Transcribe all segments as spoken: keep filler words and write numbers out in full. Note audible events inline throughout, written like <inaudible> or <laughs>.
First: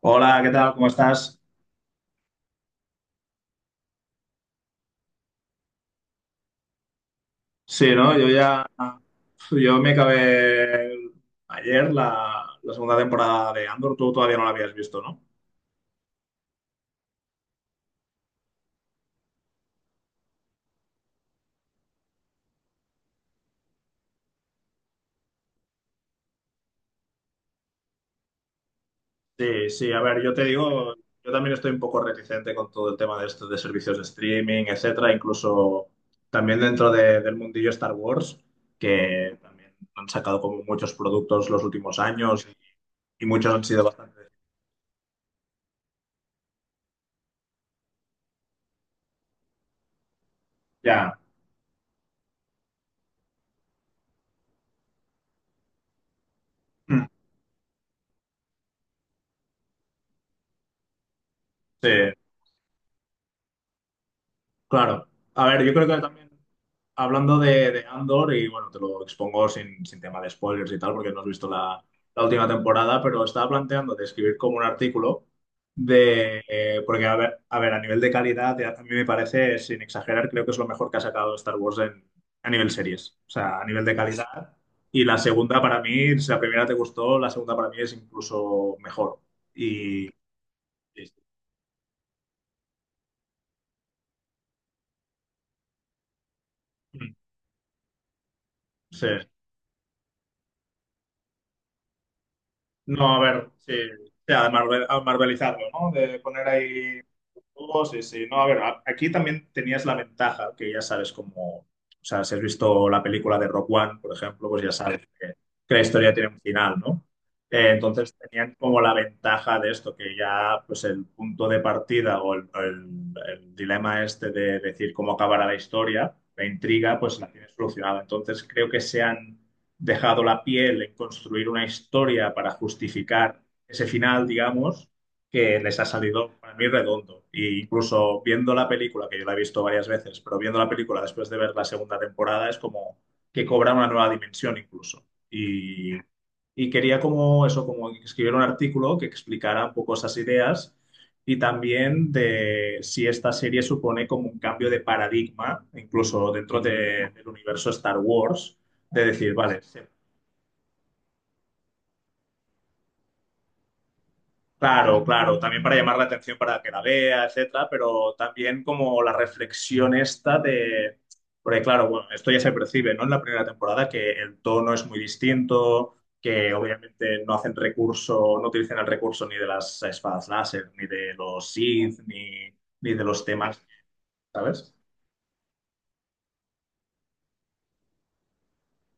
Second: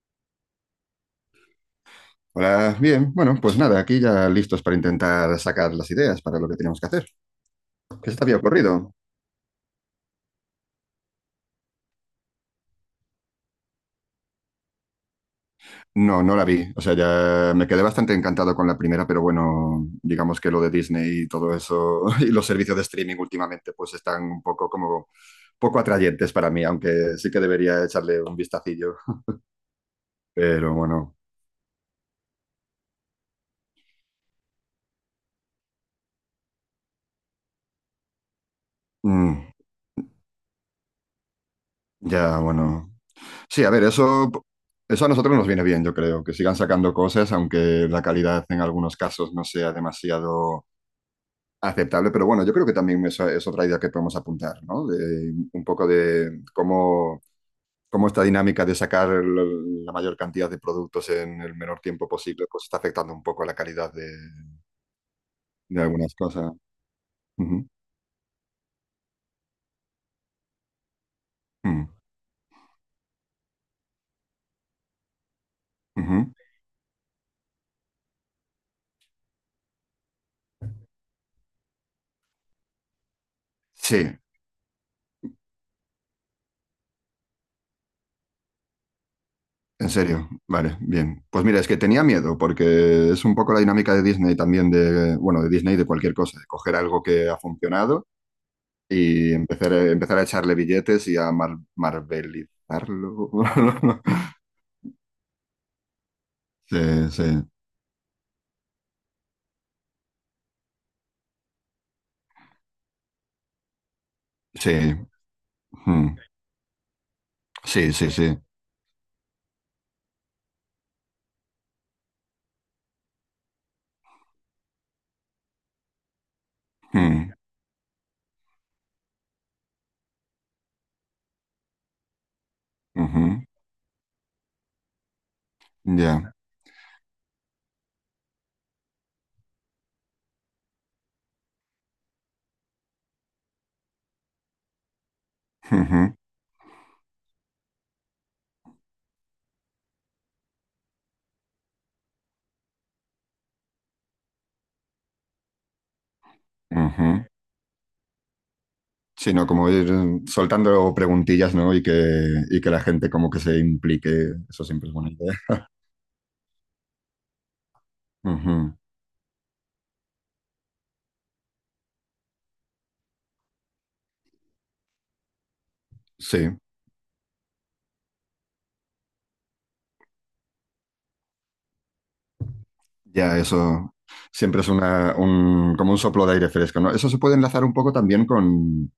Hola, ¿qué tal? ¿Cómo estás? Hola, bien. Bueno, pues nada, aquí ya listos para intentar sacar las ideas para lo que tenemos que hacer. Sí, ¿Qué se ¿no? te Yo había ya, ocurrido? yo me acabé ayer la, la segunda temporada de Andor, tú todavía no la habías visto, ¿no? No, no la vi. O sea, ya me quedé bastante encantado con la primera, pero bueno, digamos que lo de Disney y todo eso <laughs> y los servicios de streaming últimamente pues están un poco como poco atrayentes para mí, aunque sí que debería echarle un vistacillo. Sí, sí, a ver, yo te Pero digo, bueno, yo también estoy un poco reticente con todo el tema de esto, de servicios de streaming, etcétera, incluso también dentro de- del mundillo Star Wars, que mm, también han sacado como muchos productos los últimos ya años bueno. y muchos han Sí, a sido ver, bastante... eso eso a nosotros nos viene bien, yo creo, que sigan sacando cosas, aunque la calidad en algunos casos no sea demasiado Ya, aceptable, pero bueno, yo creo que también esa es otra idea que podemos apuntar, ¿no? De, un poco de <clears throat> cómo, cómo esta dinámica de sacar el- la mayor cantidad de productos en el menor sí, tiempo posible, pues está afectando un poco la calidad de, claro. A ver, yo de creo que algunas también... cosas. hablando Ujú, de, de Andor, y bueno, te lo expongo sin, sin tema de spoilers y tal, porque no has visto la, mm, la última temporada, pero estaba planteando de escribir como un artículo ujú. de, eh, porque a ver, a ver, a nivel de calidad, a mí me parece, sin exagerar, creo que es lo mejor que ha sacado Star Wars en, a nivel series, o sea, a nivel de Sí, calidad. Y la segunda para mí, si la primera te gustó, la segunda para mí es incluso mejor. en Y, serio, vale, y- sí. bien. Pues mira, es que tenía miedo, porque es un poco la dinámica de Disney también, de, bueno, de Disney y de cualquier cosa, de coger algo que ha funcionado Sí, y empezar a, empezar a echarle billetes y a mar- no, a marvelizarlo. ver, <laughs> sí, o sea, de marvel- a marvelizarlo, ¿no? De poner ahí... Sí, sí, todos sí, sí, no, a ver, a- aquí también tenías la ventaja que ya sabes cómo, o sea, si has visto la película de Rock One, por ejemplo, pues sí, ya sabes que, que la historia ujú. tiene un final, ¿no? Eh, sí, sí, Entonces sí, tenían como la ventaja de esto, que ya pues el punto de partida o el, o el- el dilema este de decir cómo acabará la historia, la intriga, pues la ujú, tienes solucionada. Entonces creo que se han dejado la piel en construir una historia para ujú, justificar ese final, digamos, que les ha salido ya, para mí redondo. E incluso viendo la película, que yo la he visto varias veces, pero viendo la película después de ver la segunda temporada es como que cobra una nueva dimensión incluso. Y, ujú, y quería como eso, como escribir un artículo que explicara un poco esas ideas y también de si esta serie supone como un cambio de paradigma, incluso dentro de- ujú. del universo Star Wars, de decir, Sí, no, vale, como ir se soltando preguntillas, ¿no? Y que, y que la gente como que se implique, eso siempre es claro, buena idea. claro, también para llamar la atención para que la vea, etcétera, pero también Ujú, como la reflexión esta de, porque claro, bueno, esto ya se percibe, ¿no? En la primera temporada que el tono es muy distinto, sí, que obviamente no hacen recurso, no utilizan el recurso ni de las espadas láser, ni de los Sith, ni, ni de los ya, temas, eso siempre es ¿sabes? una, un, como un soplo de aire fresco, ¿no? Eso se puede enlazar un poco también con,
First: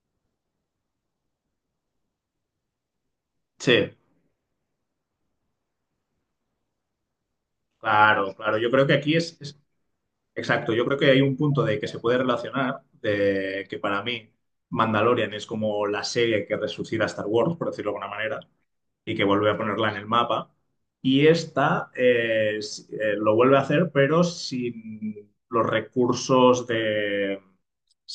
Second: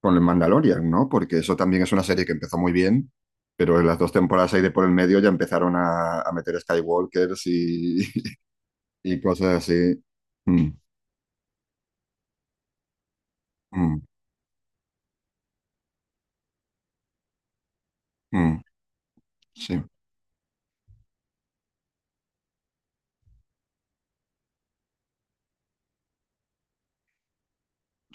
con el Mandalorian, ¿no? Porque eso también es una serie que empezó muy bien, Sí. pero en las dos temporadas ahí de por el medio ya empezaron a, a meter Skywalkers y, Claro, claro, yo creo que aquí y es, cosas es así. Mm, Exacto, yo creo que hay un punto de que se puede relacionar, de que para mm, mí Mandalorian es como la serie que resucita a Star Wars, por decirlo de alguna manera, mm, y que vuelve a sí. ponerla en el mapa. Y esta eh, s- eh, lo vuelve a hacer, pero sin los recursos de,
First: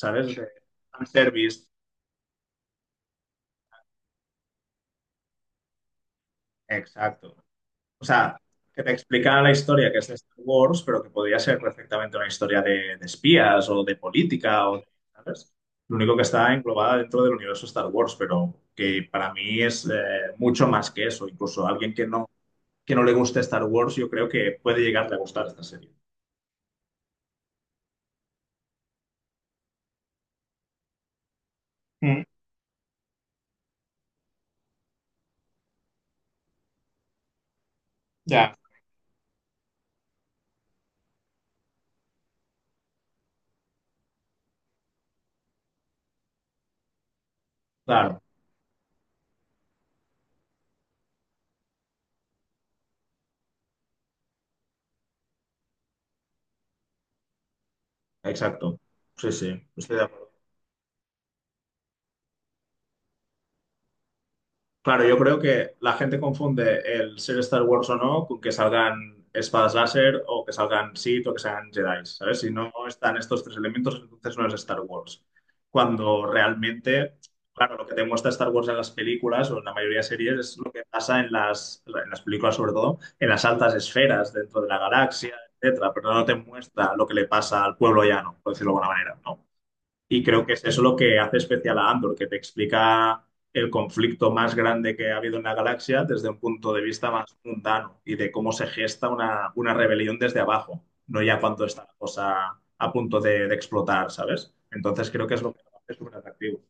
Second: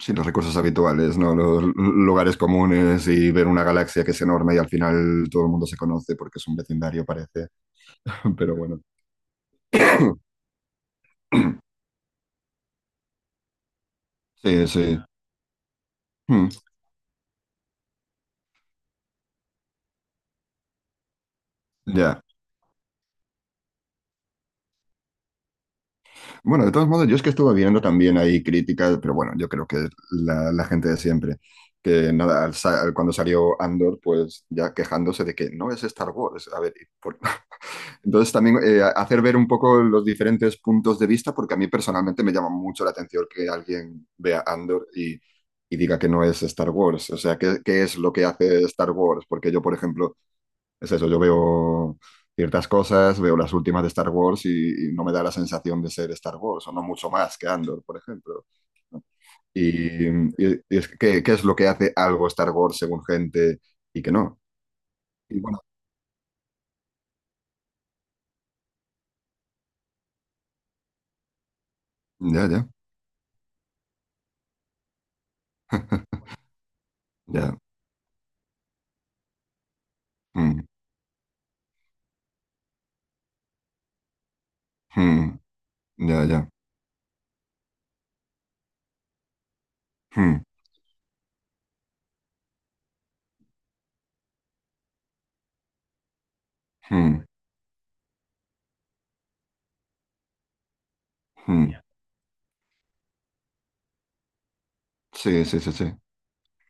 Sí, los De recursos habituales, ¿no? Los fanservice. l- lugares comunes y ver una galaxia que es enorme y al final todo el mundo se conoce porque es un vecindario, Exacto. parece. O sea, <laughs> Pero bueno, que te explicara la historia que es de Star Wars, pero que podría ser perfectamente una historia de, de espías o de sí, política o de- sí. ¿sabes? Lo único que Mm, está englobada dentro del universo Star Wars, pero que para mí es eh, mucho más que eso. Incluso a alguien que ya. no, que no le guste Star Wars, yo creo que puede llegarle a gustar esta serie. Bueno, de todos modos, yo es que estuve viendo también ahí críticas, pero bueno, yo creo que la, la gente de siempre, que Mm, nada, al sa- cuando salió Andor, pues ya quejándose de que no es Star Wars. A ver, por entonces ya. también eh, hacer ver un poco los diferentes puntos de vista, porque a mí personalmente me llama mucho la atención que alguien vea Andor y, y diga que no es Star Wars. O sea, ¿qué, qué es lo Claro, que hace Star Wars? Porque yo, por ejemplo, es eso, yo veo ciertas cosas, veo las últimas de Star Wars y, y no me da la sensación de ser Star Wars, o no mucho más que Andor, por ejemplo. exacto. Sí, sí, estoy de Y, acuerdo. y- y es que, ¿qué, qué es lo que hace algo Star Wars según gente y que no? Claro, yo creo Y bueno, que la gente confunde el ser Star Wars o no con que salgan espadas láser o que salgan Sith o que salgan Jedi, ¿sabes? ya, Si ya, no están estos tres elementos, entonces no es Star Wars. <laughs> Cuando realmente, ya. claro, lo que te muestra Star Wars en las películas o en la mayoría de series es Mm, lo que pasa en las, en las películas, sobre todo, en las altas esferas dentro de la galaxia, mm. etcétera, pero Ya, no te ya. muestra lo que le pasa al pueblo llano, por decirlo de alguna manera, ¿no? Y Hmm, creo que es eso lo que hace especial a Andor, que te explica el conflicto más grande que ha habido en la galaxia desde un punto de vista hmm, más mundano y de cómo se gesta una, una rebelión desde abajo, no ya cuando hmm. Ya. está la cosa a punto de, de explotar, ¿sabes? Entonces creo que es Sí, lo sí, que sí, lo sí. hace súper atractivo.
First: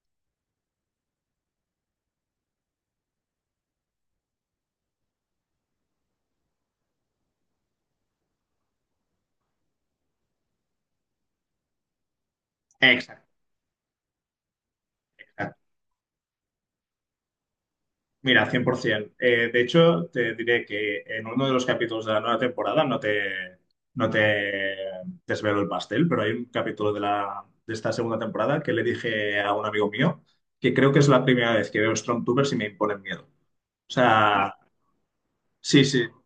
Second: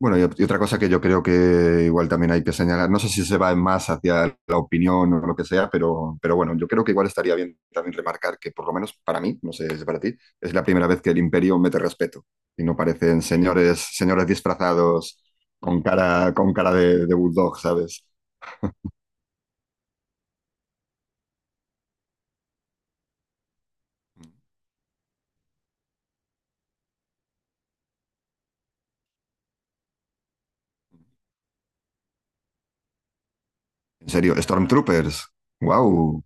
Bueno, y, y otra cosa que yo creo que igual también hay que señalar, no sé si se va más hacia la opinión o lo que sea, pero, pero bueno, yo creo que igual estaría bien también remarcar que por lo menos para mí, no sé si para ti, es la primera vez que el imperio mete respeto y no parecen Exacto. señores, señores disfrazados con cara, con cara de, de bulldog, ¿sabes? Mira, cien por ciento. Eh, de hecho, te diré que en uno de los capítulos de la nueva temporada, no te, no te desvelo el pastel, pero hay un capítulo de, la, de esta segunda temporada que le dije a un amigo mío que creo que es la primera vez que veo Stormtroopers y me imponen miedo. O En serio, sea, Stormtroopers. sí, sí. Wow,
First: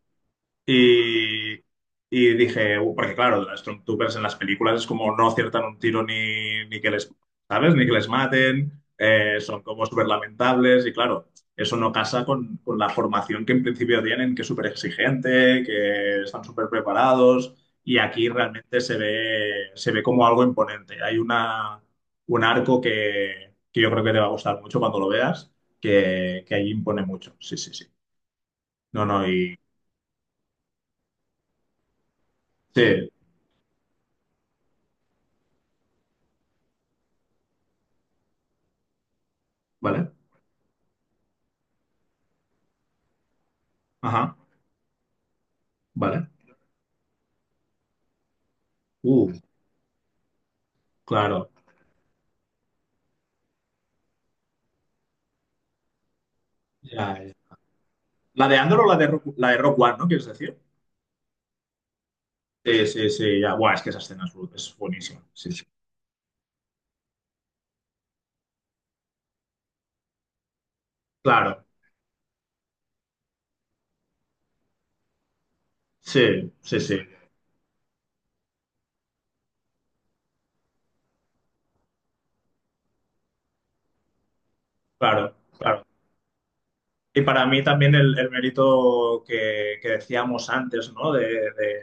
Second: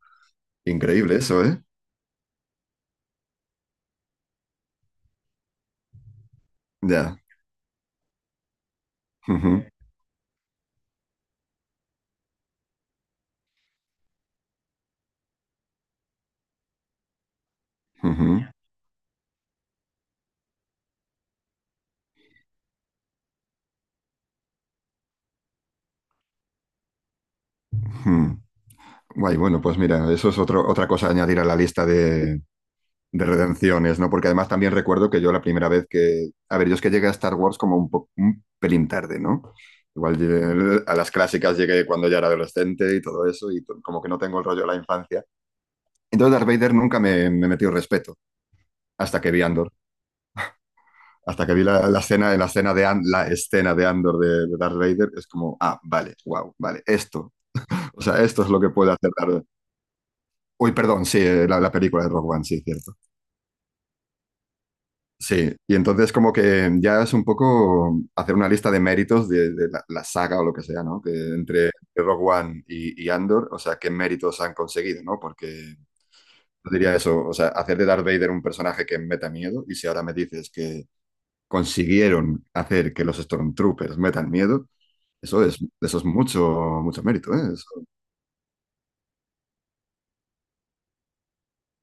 increíble eso, Y, ¿eh? y dije, "Uh", porque claro, los Stormtroopers en las películas es como no aciertan un tiro ni, ni que les, Ya. ¿sabes? Ni que les maten, eh, son Ujú, como súper lamentables y claro, eso no casa con, con la formación que en principio tienen, que es súper exigente, que están súper preparados y aquí ujú, realmente se ve, se ve como algo imponente. Hay una, un arco que, que yo creo que te va a gustar mucho cuando lo veas, que, que ahí impone mucho. Sí, sí, sí. ujú. No, no, Guay, y bueno, pues mira, eso es otro, otra cosa a añadir a la lista de, sí, de redenciones, ¿no? Porque además también recuerdo que yo la primera vez que... A ver, yo es que llegué a Star Wars como un, po- un pelín tarde, ¿no? ¿vale? Igual llegué- a las clásicas llegué cuando ya era adolescente y todo eso, y to- como que no Ajá. tengo el rollo de la infancia. Vale. Entonces Darth Vader nunca me, me metió respeto, hasta Uh, que vi Andor. Hasta claro. que vi la, la escena, la escena de An- la escena de Andor de, de Darth Vader, es como, ah, vale, wow, vale, Ya, esto. ya. O sea, esto La es de lo que Andor o puede la de hacer Rock, Darth Vader. la de Rock One, ¿no? ¿Quieres decir? Uy, perdón, sí, eh, la, la película de Rogue One, sí, Sí, cierto. sí, sí, ya. Buah, es que esa escena es, bru- es buenísima. Sí, Sí, sí. y entonces como que ya es un poco hacer una lista de méritos de, de la, la saga o lo que sea, ¿no? Que Claro. entre Rogue One y, y Andor, o sea, qué méritos han conseguido, ¿no? Porque Sí, yo sí, diría sí. eso, o sea, hacer de Darth Vader un personaje que meta miedo, y si ahora me dices que consiguieron hacer que los Stormtroopers metan miedo, Claro, eso es, claro. eso es mucho, mucho Y mérito, para ¿eh? mí Eso. también el, el mérito que, que decíamos antes, ¿no? De, de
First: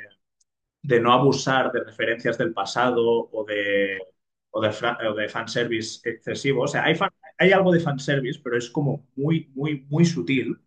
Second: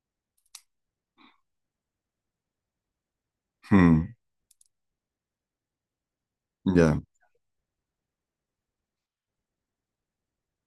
de no abusar de referencias del pasado o de, Hmm, o de, fra- o de fanservice excesivo. O sea, hay, ya. fan- hay algo de fanservice, pero es como muy, muy, muy sutil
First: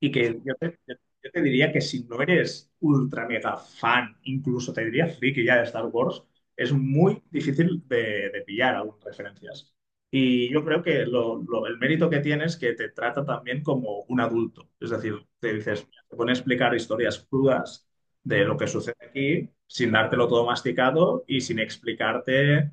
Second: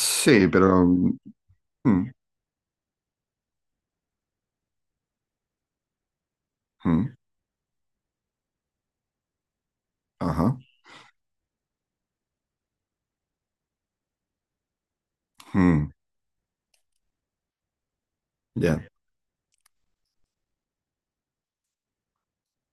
y que yo te, pero... yo te diría que si hmm, no eres ultra mega fan, incluso te diría friki ya de Star Wars, es hmm, muy difícil de, de pillar algunas referencias. Y ajá. yo creo que lo- lo- el mérito que tiene es que te trata también como un adulto. Es decir, te Hmm, dices, te pone a explicar historias crudas de lo que ya. sucede aquí sin dártelo todo masticado y sin explicarte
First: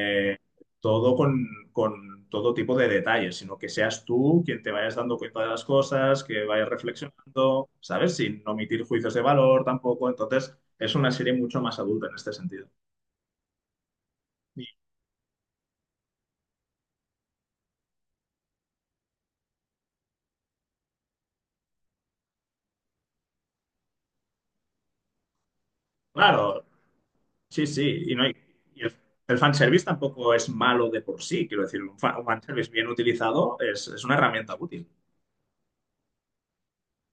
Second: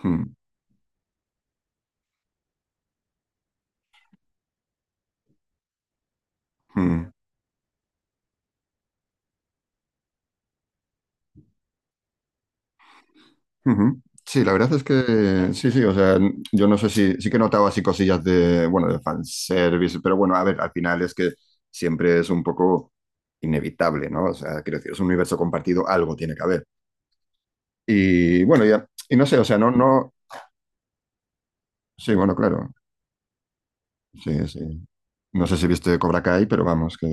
Hmm, todo con, con todo tipo de detalles, sino que seas tú quien te vayas dando cuenta de las cosas, que vayas hmm. reflexionando, ¿sabes? Sin omitir juicios de valor tampoco. Entonces, es una serie mucho más adulta en este sentido. Ujú. Sí, la Y verdad es que sí, sí, o sea, yo no sé si sí que notaba así cosillas de, bueno, de fanservice, pero bueno, a ver, al final es que siempre es un poco inevitable, ¿no? O sea, quiero decir, es un universo compartido, algo tiene que haber. claro, sí, sí, y no hay... Y bueno, y ya, el, y no el sé, o sea, no, fanservice no, tampoco es malo de por sí, quiero decir, un, sí, fan, un bueno, claro, fanservice bien utilizado es, es una sí, herramienta útil. sí. No sé si viste Cobra Kai, pero vamos, que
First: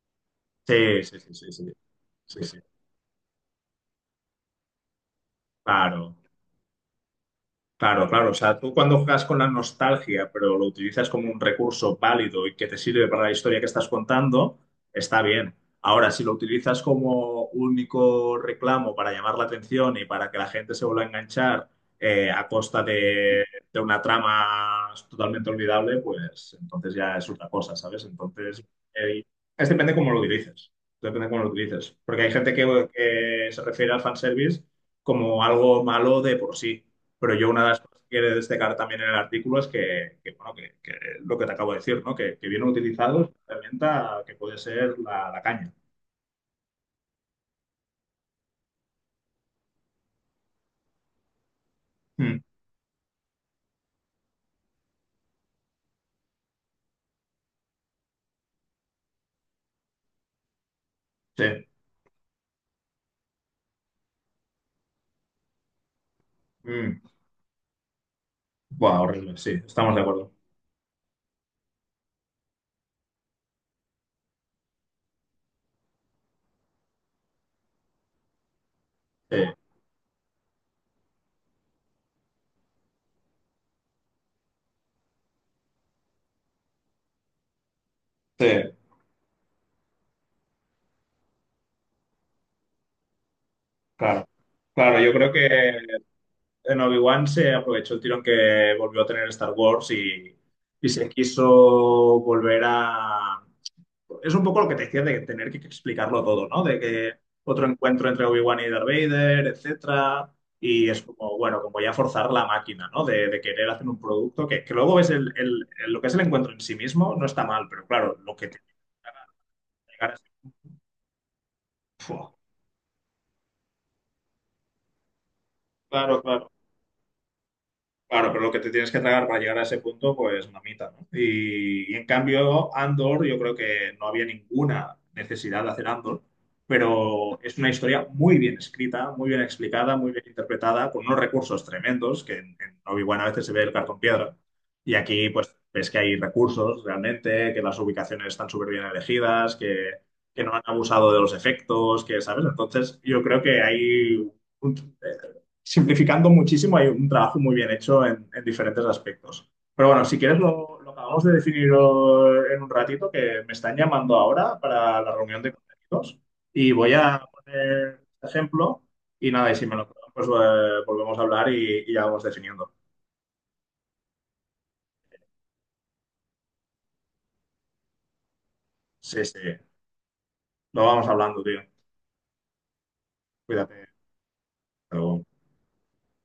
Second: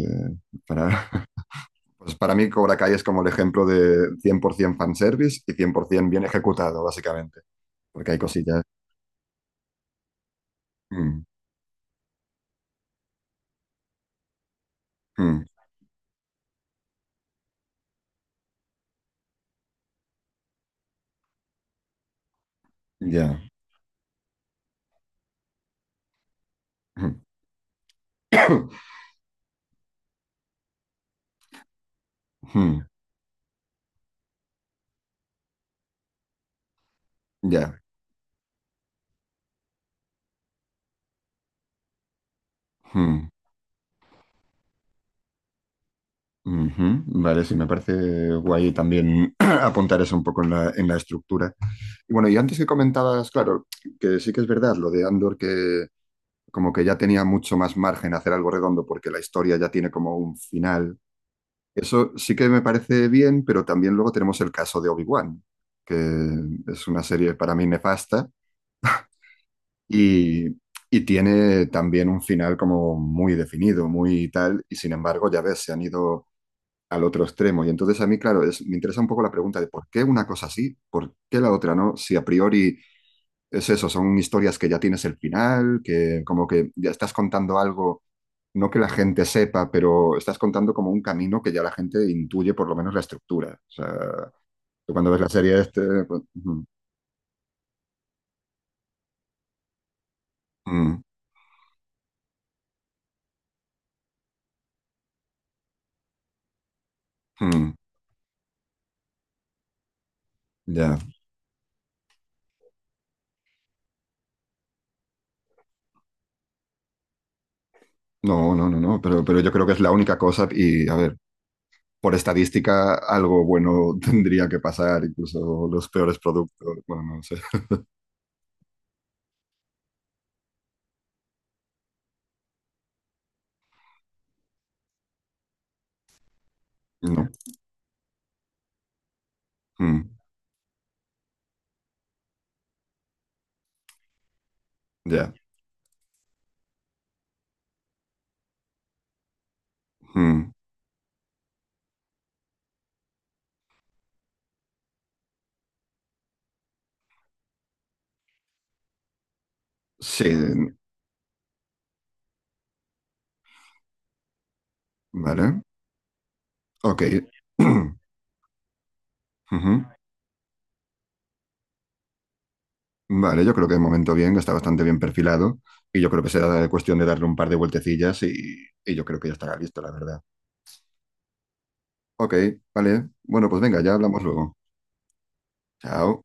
para, Sí, sí, <laughs> sí, sí, sí, pues para sí, mí sí, Cobra Kai es como el ejemplo de cien por ciento fanservice y cien por ciento claro. bien ejecutado, básicamente, Claro, porque hay claro. O sea, cosillas. tú cuando juegas con la nostalgia, pero lo utilizas Mm, como un recurso válido y que te sirve para la historia que estás contando, está mm, bien. Ahora, si lo utilizas como único reclamo para llamar la atención y para que la gente se vuelva a enganchar eh, a costa ya. de, de una trama totalmente olvidable, pues entonces ya es otra cosa, ¿sabes? Entonces, <clears throat> eh, es depende cómo lo utilices. Depende cómo lo utilices. Porque hay gente Hmm, que, que se refiere al fanservice como algo malo de por sí. Pero yo una de ya. las cosas que quiero destacar también en el artículo es que, que, bueno, que, que lo que te acabo de decir, ¿no? Que, que vienen Hmm, utilizados una herramienta que puede ser la, la caña. ujú. Vale, sí, me parece guay también <clears throat> apuntar eso un poco en la, en la estructura. Y bueno, y Mm, antes que comentabas, claro, que sí que es verdad lo de Andor, que como que ya tenía mucho más margen a hacer algo redondo porque la historia ya tiene como un final. sí. Eso sí que me parece bien, pero también luego tenemos el caso de Obi-Wan, que es Mm. una serie para mí nefasta Buah, horrible, sí, estamos de acuerdo. y, y tiene también un final como muy definido, muy tal, y sin embargo, ya ves, se han ido al otro extremo. Y entonces a mí, claro, es, me interesa un poco la Sí, pregunta de por qué una cosa sí, por qué la otra no, si a priori es eso, son historias que ya tienes el final, que como que ya estás contando algo, sí, no que la gente sepa, pero estás contando como un camino que ya la gente intuye por lo menos la estructura. O claro. sea, tú Claro, cuando yo ves la creo serie que este, pues, mm, en Obi-Wan se aprovechó el tirón que volvió a tener Star Wars y, y mm, se quiso volver a, es un poco lo que te decía de tener que explicarlo todo, ¿no? De que otro mm, encuentro entre Obi-Wan y Darth Vader, etcétera. Y ya, es como, bueno, como ya forzar la máquina, ¿no? De, de querer hacer un producto que, que luego ves el, el- el- lo que es el encuentro en sí mismo, no está mal, pero claro, lo que no, te no, no, no, pero, pero yo creo que es la llegar a única ser, cosa y a ver. Por ¡fua! estadística, algo bueno <laughs> tendría que pasar, incluso los peores Claro, claro. productos. Bueno, no sé. Claro, pero lo que te tienes que tragar para llegar a ese punto, pues mamita, ¿no? Y, y en cambio, Andor, yo creo que no había ninguna necesidad de hacer Andor, No, pero es una historia muy bien escrita, muy bien explicada, mm, muy bien interpretada, con unos recursos tremendos, que en, en Obi-Wan a veces se ve el cartón piedra, y aquí ya. pues ves que hay recursos realmente, que las ubicaciones están súper bien elegidas, que, que Mm, no han abusado de los efectos, que, ¿sabes? Entonces, yo creo que hay un- simplificando muchísimo, hay un trabajo muy bien hecho en, en diferentes aspectos. Pero bueno, si sí, quieres lo, lo acabamos de definir eh, en un ratito, que me están llamando ahora para la reunión de vale. contenidos y voy Ok. a <clears throat> poner este ejemplo y nada, y si me Ujú. lo prueban, pues eh, volvemos a hablar y, y ya vamos definiendo. Vale, yo creo que de momento bien, está bastante bien perfilado y yo creo que será cuestión de darle un par de vueltecillas y, y yo creo Sí, que ya sí, estará listo, la verdad. lo vamos hablando, tío. Ok, vale. Bueno, pues venga, Cuídate. ya hablamos luego. Hasta luego. Chao.